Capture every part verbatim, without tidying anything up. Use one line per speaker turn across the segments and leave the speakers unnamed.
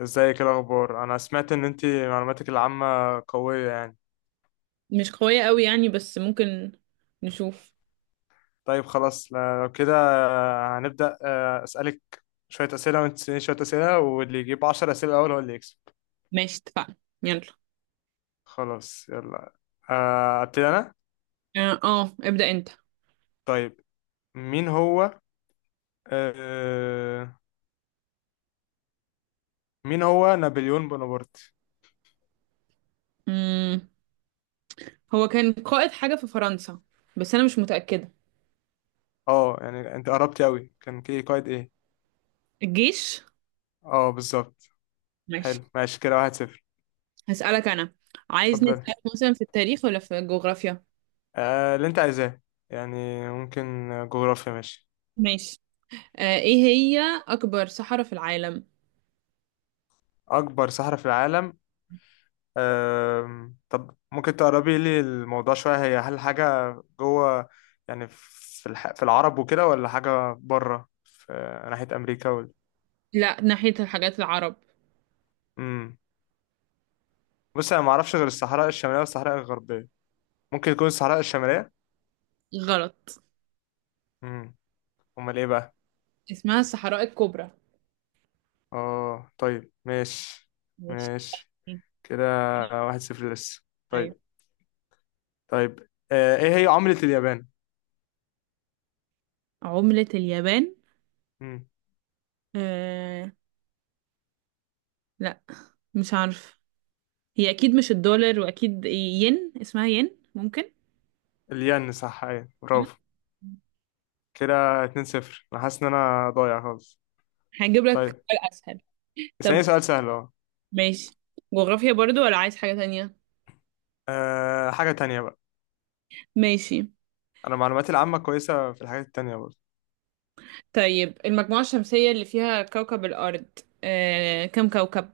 ازيك؟ إيه الاخبار؟ انا سمعت ان انت معلوماتك العامة قوية يعني.
مش قوية قوي يعني بس ممكن نشوف.
طيب، خلاص لو كده، آه، هنبدأ، آه، اسألك شوية اسئلة وانت تسأليني شوية اسئلة، واللي يجيب عشرة اسئلة الاول هو اللي يكسب.
ماشي، اتفقنا. يلا.
خلاص، يلا. آه، ابتدي انا.
اه، آه، ابدأ انت.
طيب، مين هو... آه، مين هو نابليون بونابرت؟
مم. هو كان قائد حاجة في فرنسا، بس انا مش متأكدة.
اه، يعني انت قربتي قوي، كان كي قائد ايه؟
الجيش.
اه، بالظبط.
ماشي.
حلو، ماشي كده، واحد صفر.
هسألك انا. عايز
اتفضلي،
نسألك مثلا في التاريخ ولا في الجغرافيا؟
آه، اللي انت عايزاه يعني. ممكن جغرافيا، ماشي.
ماشي. آه، ايه هي اكبر صحراء في العالم؟
أكبر صحراء في العالم. أم، طب ممكن تقربي لي الموضوع شوية؟ هي هل حاجة جوه يعني في الح... في العرب وكده، ولا حاجة بره في ناحية أمريكا وال...؟
لا، ناحية الحاجات العرب.
مم. بص، أنا معرفش غير الصحراء الشمالية والصحراء الغربية. ممكن تكون الصحراء الشمالية.
غلط،
مم. أمال إيه بقى؟
اسمها الصحراء الكبرى.
أه، طيب ماشي.
ماشي.
ماشي كده، واحد صفر لسه.
ايوه.
طيب، طيب آه، إيه هي عملة اليابان؟
عملة اليابان.
مم.
آه، لا، مش عارفة. هي اكيد مش الدولار، واكيد ين، اسمها ين ممكن.
الين، صح، أيوة برافو. كده اتنين صفر. انا حاسس ان انا ضايع خالص.
هجيب لك
طيب،
سؤال اسهل. طب
اسألني سؤال سهل اهو.
ماشي. جغرافيا برضو ولا عايز حاجة تانية؟
أه، حاجة تانية بقى.
ماشي.
انا معلوماتي العامة كويسة في الحاجات التانية برضه.
طيب المجموعة الشمسية اللي فيها كوكب الارض آه، كم كوكب؟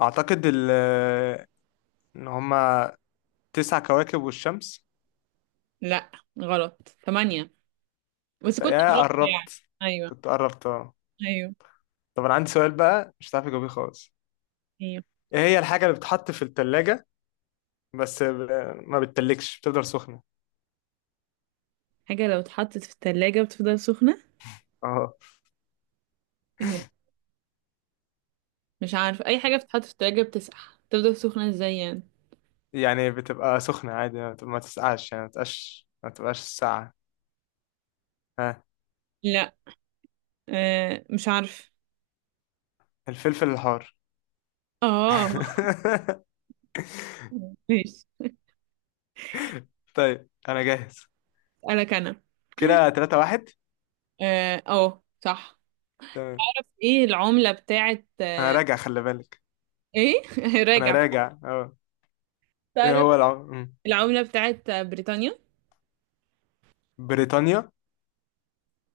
اعتقد ال- آه، ان هما تسع كواكب والشمس.
لا غلط، ثمانية، بس
طيب،
كنت
يا
غلط يعني.
قربت.
ايوه.
كنت قربت اه.
ايوه.
طب، انا عندي سؤال بقى مش هتعرف تجاوبيه خالص.
ايوه.
ايه هي الحاجة اللي بتتحط في التلاجة بس ب- ما بتتلكش، بتفضل سخنة؟
حاجة لو اتحطت في التلاجة بتفضل سخنة؟
اه،
آه، مش عارف، اي حاجة بتتحط في التلاجة بتسقع، تفضل سخنة ازاي يعني؟
يعني بتبقى سخنة عادي، ما بتبقى- ما تسقعش، يعني ما تبقاش ما تبقاش ساقعة. ها؟
لا، آه، مش عارف.
الفلفل الحار.
اه. ماشي.
طيب، انا جاهز.
اسألك انا.
كده تلاتة واحد.
اه أهو، صح.
تمام.
ايه العملة بتاعت؟
انا راجع، خلي بالك،
ايه
انا
راجع؟
راجع اه. ايه
تعرف؟
هو العم... مم.
العملة بتاعت بريطانيا.
بريطانيا.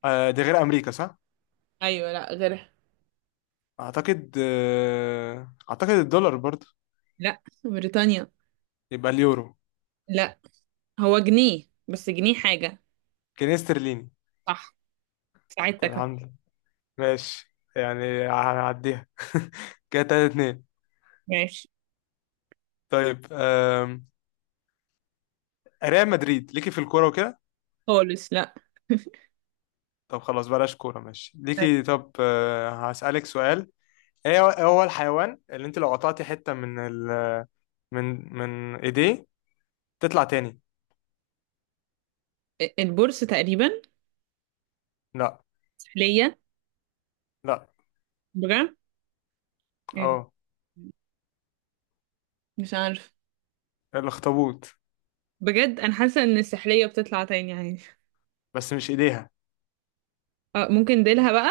آه دي غير امريكا صح؟
ايوه، لا غيرها.
اعتقد آه... اعتقد الدولار برضو.
لا، بريطانيا.
يبقى اليورو.
لا، هو جنيه بس جنيه حاجة.
جنيه استرليني.
صح.
طب،
ساعدتك أهو.
الحمد لله. ماشي، يعني هنعديها. كده تلاتة اتنين.
ماشي.
طيب، آم... ريال مدريد ليكي في الكوره وكده؟
خالص لا.
طب، خلاص بلاش كوره، ماشي ليكي. طب، آه... هسألك سؤال. ايه هو إيه هو الحيوان اللي انت لو قطعتي حتة من ال من من ايديه تطلع تاني؟
البورصة تقريبا.
لا.
سحلية.
لا.
بجد، إيه،
اه،
مش عارف.
الاخطبوط.
بجد انا حاسة ان السحلية بتطلع تاني عادي.
بس مش ايديها.
اه ممكن ديلها بقى.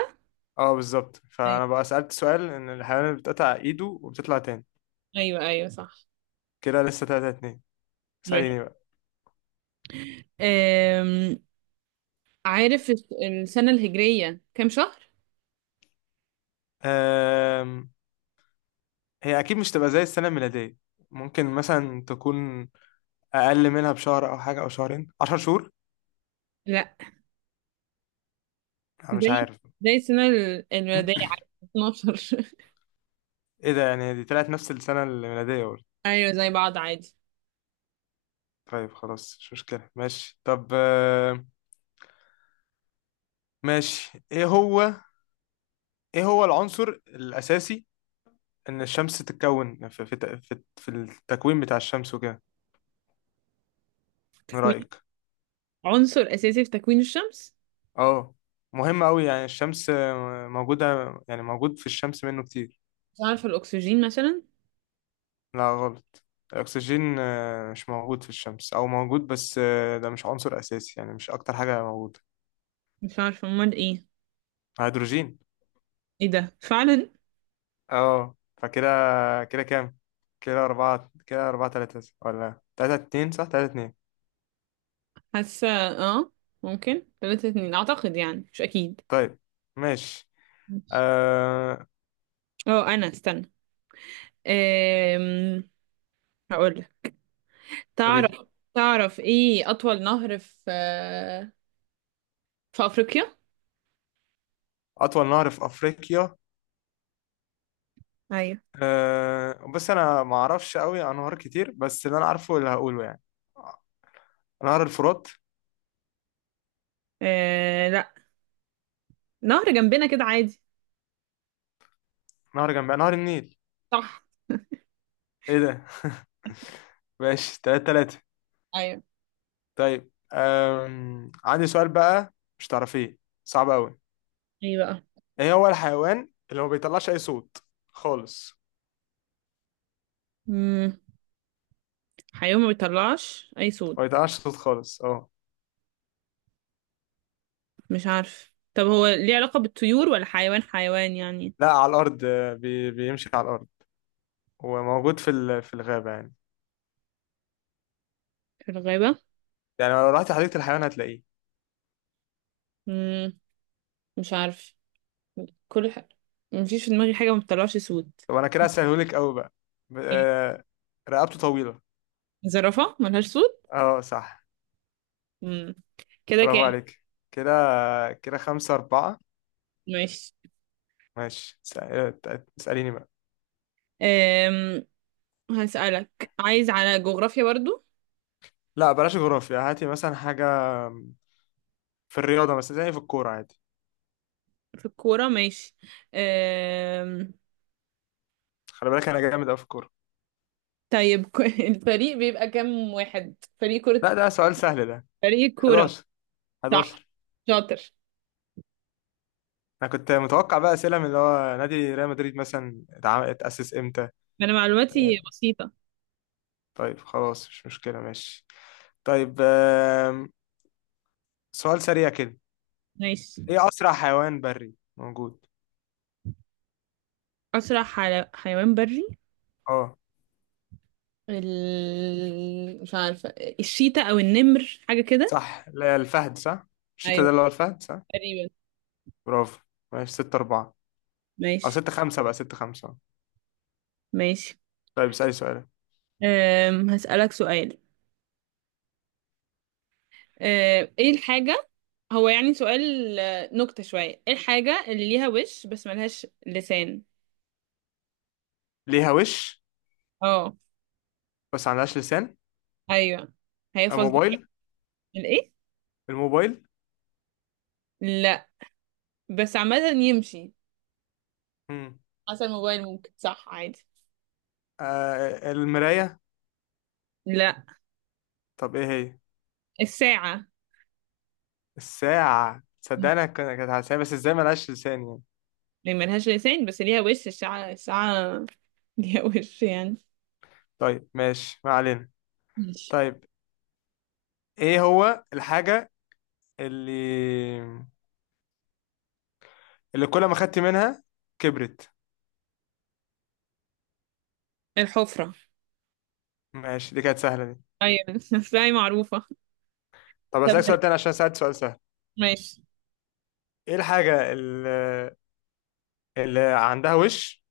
اه، بالظبط،
ايوه.
فانا بقى سألت سؤال ان الحيوان اللي بتقطع ايده وبتطلع تاني.
ايوه، ايوه، صح.
كده لسه تلاتة اتنين.
ماشي.
اسأليني بقى.
عارف الس- السنة الهجرية كام شهر؟
أم... هي اكيد مش تبقى زي السنة الميلادية. ممكن مثلا تكون اقل منها بشهر او حاجة، او شهرين، عشر شهور.
لا.
انا مش
زي
عارف.
زي السنة ال- الميلادية عادي، اثناشر.
ايه ده؟ يعني دي طلعت نفس السنة الميلادية برضه!
أيوة زي بعض عادي.
طيب خلاص، مش مشكلة، ماشي. طب، آم، ماشي. ايه هو ايه هو العنصر الاساسي ان الشمس تتكون في في تق- في, في التكوين بتاع الشمس وكده؟ من
تكوين.
رايك.
عنصر أساسي في تكوين الشمس.
اه، مهم قوي، يعني الشمس آه، موجوده، يعني موجود في الشمس منه كتير.
مش عارفة، الأكسجين مثلا.
لا، غلط. الاكسجين آه، مش موجود في الشمس، او موجود، بس آه، ده مش عنصر اساسي، يعني مش اكتر حاجه موجوده.
مش عارفة أمال إيه؟
هيدروجين.
إيه ده، فعلا.
اه، فكده. كده كام؟ كده أربعة، كده أربعة تلاتة ولا تلاتة اتنين؟ صح، تلاتة اتنين.
حاسة آه. ممكن تلاتة اتنين أعتقد، يعني مش أكيد.
طيب. ماشي. آه...
اه أنا استنى. أم... هقولك. تعرف؟ تعرف إيه أطول نهر في في أفريقيا؟
اطول نهر في افريقيا.
ايوه.
أه، بس انا ما اعرفش قوي عن نهار كتير، بس اللي انا عارفه اللي هقوله يعني نهر الفرات.
آه لا، نهر جنبنا كده عادي.
نهر جنب نهر النيل.
صح.
ايه ده! ماشي تلاتة تلاتة.
ايوه.
طيب، أم... عندي سؤال بقى مش تعرفيه، صعب قوي.
ايه بقى؟
ايه هو الحيوان اللي ما بيطلعش اي صوت خالص؟
مم. حيوان ما بيطلعش اي
ما
صوت.
بيطلعش صوت خالص، اه.
مش عارف، طب هو ليه علاقة بالطيور ولا حيوان حيوان يعني؟
لا، على الارض، آه، بي... بيمشي على الارض وموجود في ال... في الغابة يعني،
في الغابة.
يعني لو رحت حديقة الحيوان هتلاقيه.
مم. مش عارف. كل ح... مفيش في دماغي حاجة ما بتطلعش صوت.
طب انا كده هسهلهولك قوي بقى. ب-
ايه؟
آه، رقبته طويلة.
زرافة ملهاش صوت.
اه، صح.
مم. كده
برافو
كام؟
عليك. كده، كده خمسة أربعة.
ماشي.
ماشي، س- آه، ت- اسأليني بقى.
أم... هسألك. عايز على جغرافيا برضو؟
لا، بلاش جغرافيا، هاتي مثلا حاجة في الرياضة مثلا، زي في الكورة عادي.
في الكورة ماشي. أم.
خلي بالك، أنا جامد أوي في الكورة.
طيب الفريق بيبقى كام واحد، فريق كرة؟
لا، ده سؤال سهل ده.
فريق كورة.
أحد عشر.
صح.
حداشر.
شاطر.
أنا كنت متوقع بقى أسئلة من اللي هو نادي ريال مدريد مثلا اتعم- اتأسس إمتى.
انا
آه،
معلوماتي بسيطة.
طيب خلاص، مش مشكلة، ماشي. طيب، آم، سؤال سريع كده.
ماشي.
إيه أسرع حيوان بري موجود؟
اسرع حل- حيوان بري.
اه،
ال... مش عارفة، الشيتا او النمر حاجة كده.
صح، لا، الفهد، صح. الشتا ده
ايوه،
اللي هو الفهد، صح.
تقريبا.
برافو. ماشي، ستة أربعة. أو
ماشي.
ستة خمسة بقى، ستة خمسة.
ماشي.
طيب، اسألي سؤال.
أم... هسألك سؤال. أم، ايه الحاجة؟ هو يعني سؤال آه، نكتة شوية. ايه الحاجة اللي ليها وش بس ملهاش لسان؟
ليها وش
اه.
بس عندهاش لسان؟
ايوه. هي
آه،
فزة.
موبايل.
الايه؟
الموبايل.
لا. بس عامة يمشي،
مم.
حسب الموبايل ممكن صح عادي.
آه المراية.
لا.
طب إيه هي؟
الساعة.
الساعة. تصدق، أنا كنت كانت على لساني، بس إزاي ملهاش لسان يعني؟
يعني ملهاش لسان بس ليها وش، الساعة الساعة. ليها وش يعني.
طيب ماشي، ما علينا.
ماشي.
طيب، إيه هو الحاجة اللي اللي كل ما خدت منها كبرت؟
الحفرة.
ماشي، دي كانت سهلة دي.
أيوة الساعة معروفة.
طب
طب
أسألك سؤال تاني عشان سألت سؤال سهل.
ماشي.
ايه الحاجة اللي, اللي عندها وش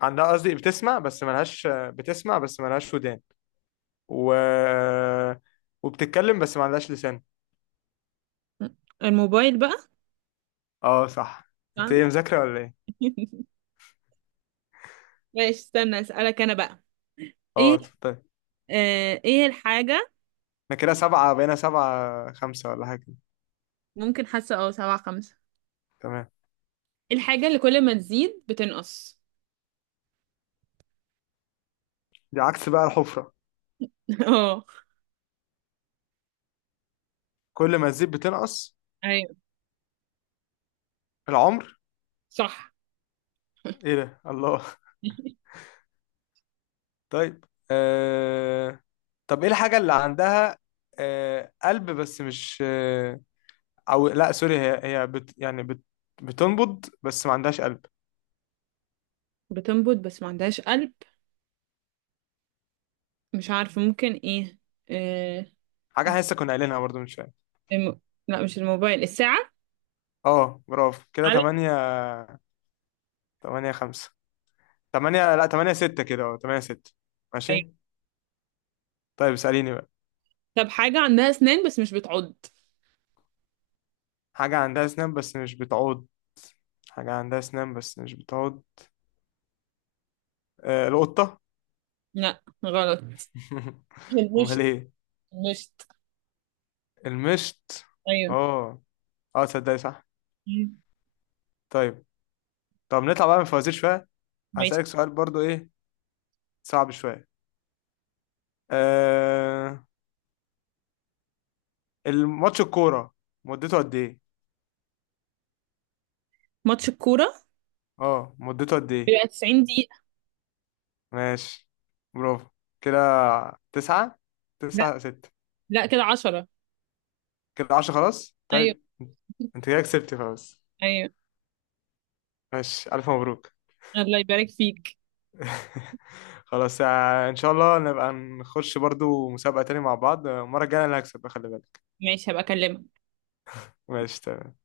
عندها، قصدي، بتسمع بس ملهاش بتسمع بس ملهاش ودان و... وبتتكلم بس ما عندهاش لسان؟
الموبايل بقى.
اه، صح. انت
طبعاً.
ايه، مذاكرة ولا ايه؟
ماشي استنى أسألك أنا بقى.
اه،
إيه؟
اتفضل.
آه إيه الحاجة؟
احنا كده سبعة بقينا، سبعة خمسة ولا حاجة؟
ممكن، حاسة أه سبعة خمسة.
تمام.
إيه الحاجة اللي كل ما تزيد بتنقص؟
دي عكس بقى الحفرة.
اه.
كل ما تزيد بتنقص؟
أيوة.
العمر.
صح.
ايه ده! الله. طيب، آه... طب ايه الحاجة اللي عندها آه... قلب، بس مش، آه... او لا سوري هي هي بت يعني بت بتنبض بس ما عندهاش قلب؟
بتنبض بس ما عندهاش قلب. مش عارفة، ممكن إيه؟ آه.
حاجه احنا لسه كنا قايلينها برضو من شويه.
الم... لا، مش الموبايل، الساعة.
اه، برافو. كده
على.
تمانية، تمانية خمسة، تمانية لا تمانية ستة، كده اه تمانية ستة. ماشي. طيب، اساليني بقى.
طب حاجة عندها أسنان بس مش بتعض.
حاجه عندها اسنان بس مش بتعض. حاجه عندها اسنان بس مش بتعض. آه القطه؟
لا غلط.
امال
المشط.
ايه؟
المشط.
المشط.
أيوه.
اه. اه، تصدقي، صح.
مم.
طيب. طب نطلع بقى من الفوازير شويه.
ماشي.
هسألك سؤال برضو، ايه، صعب شويه. آه الماتش الكوره، مدته قد ايه؟
ماتش الكورة
اه، مدته قد ايه؟
بيبقى 90 دقيقة.
ماشي، برافو. كده تسعة،
لا،
تسعة ستة.
لا كده عشرة.
كده عشرة، خلاص
أيوه.
طيب. انت كده كسبت خلاص.
أيوه.
ماشي، ألف مبروك.
الله يبارك فيك.
خلاص، آه، ان شاء الله نبقى نخش برضو مسابقة تاني مع بعض. آه، المرة الجاية انا اللي هكسب، خلي بالك.
ماشي، هبقى أكلمك.
ماشي تمام.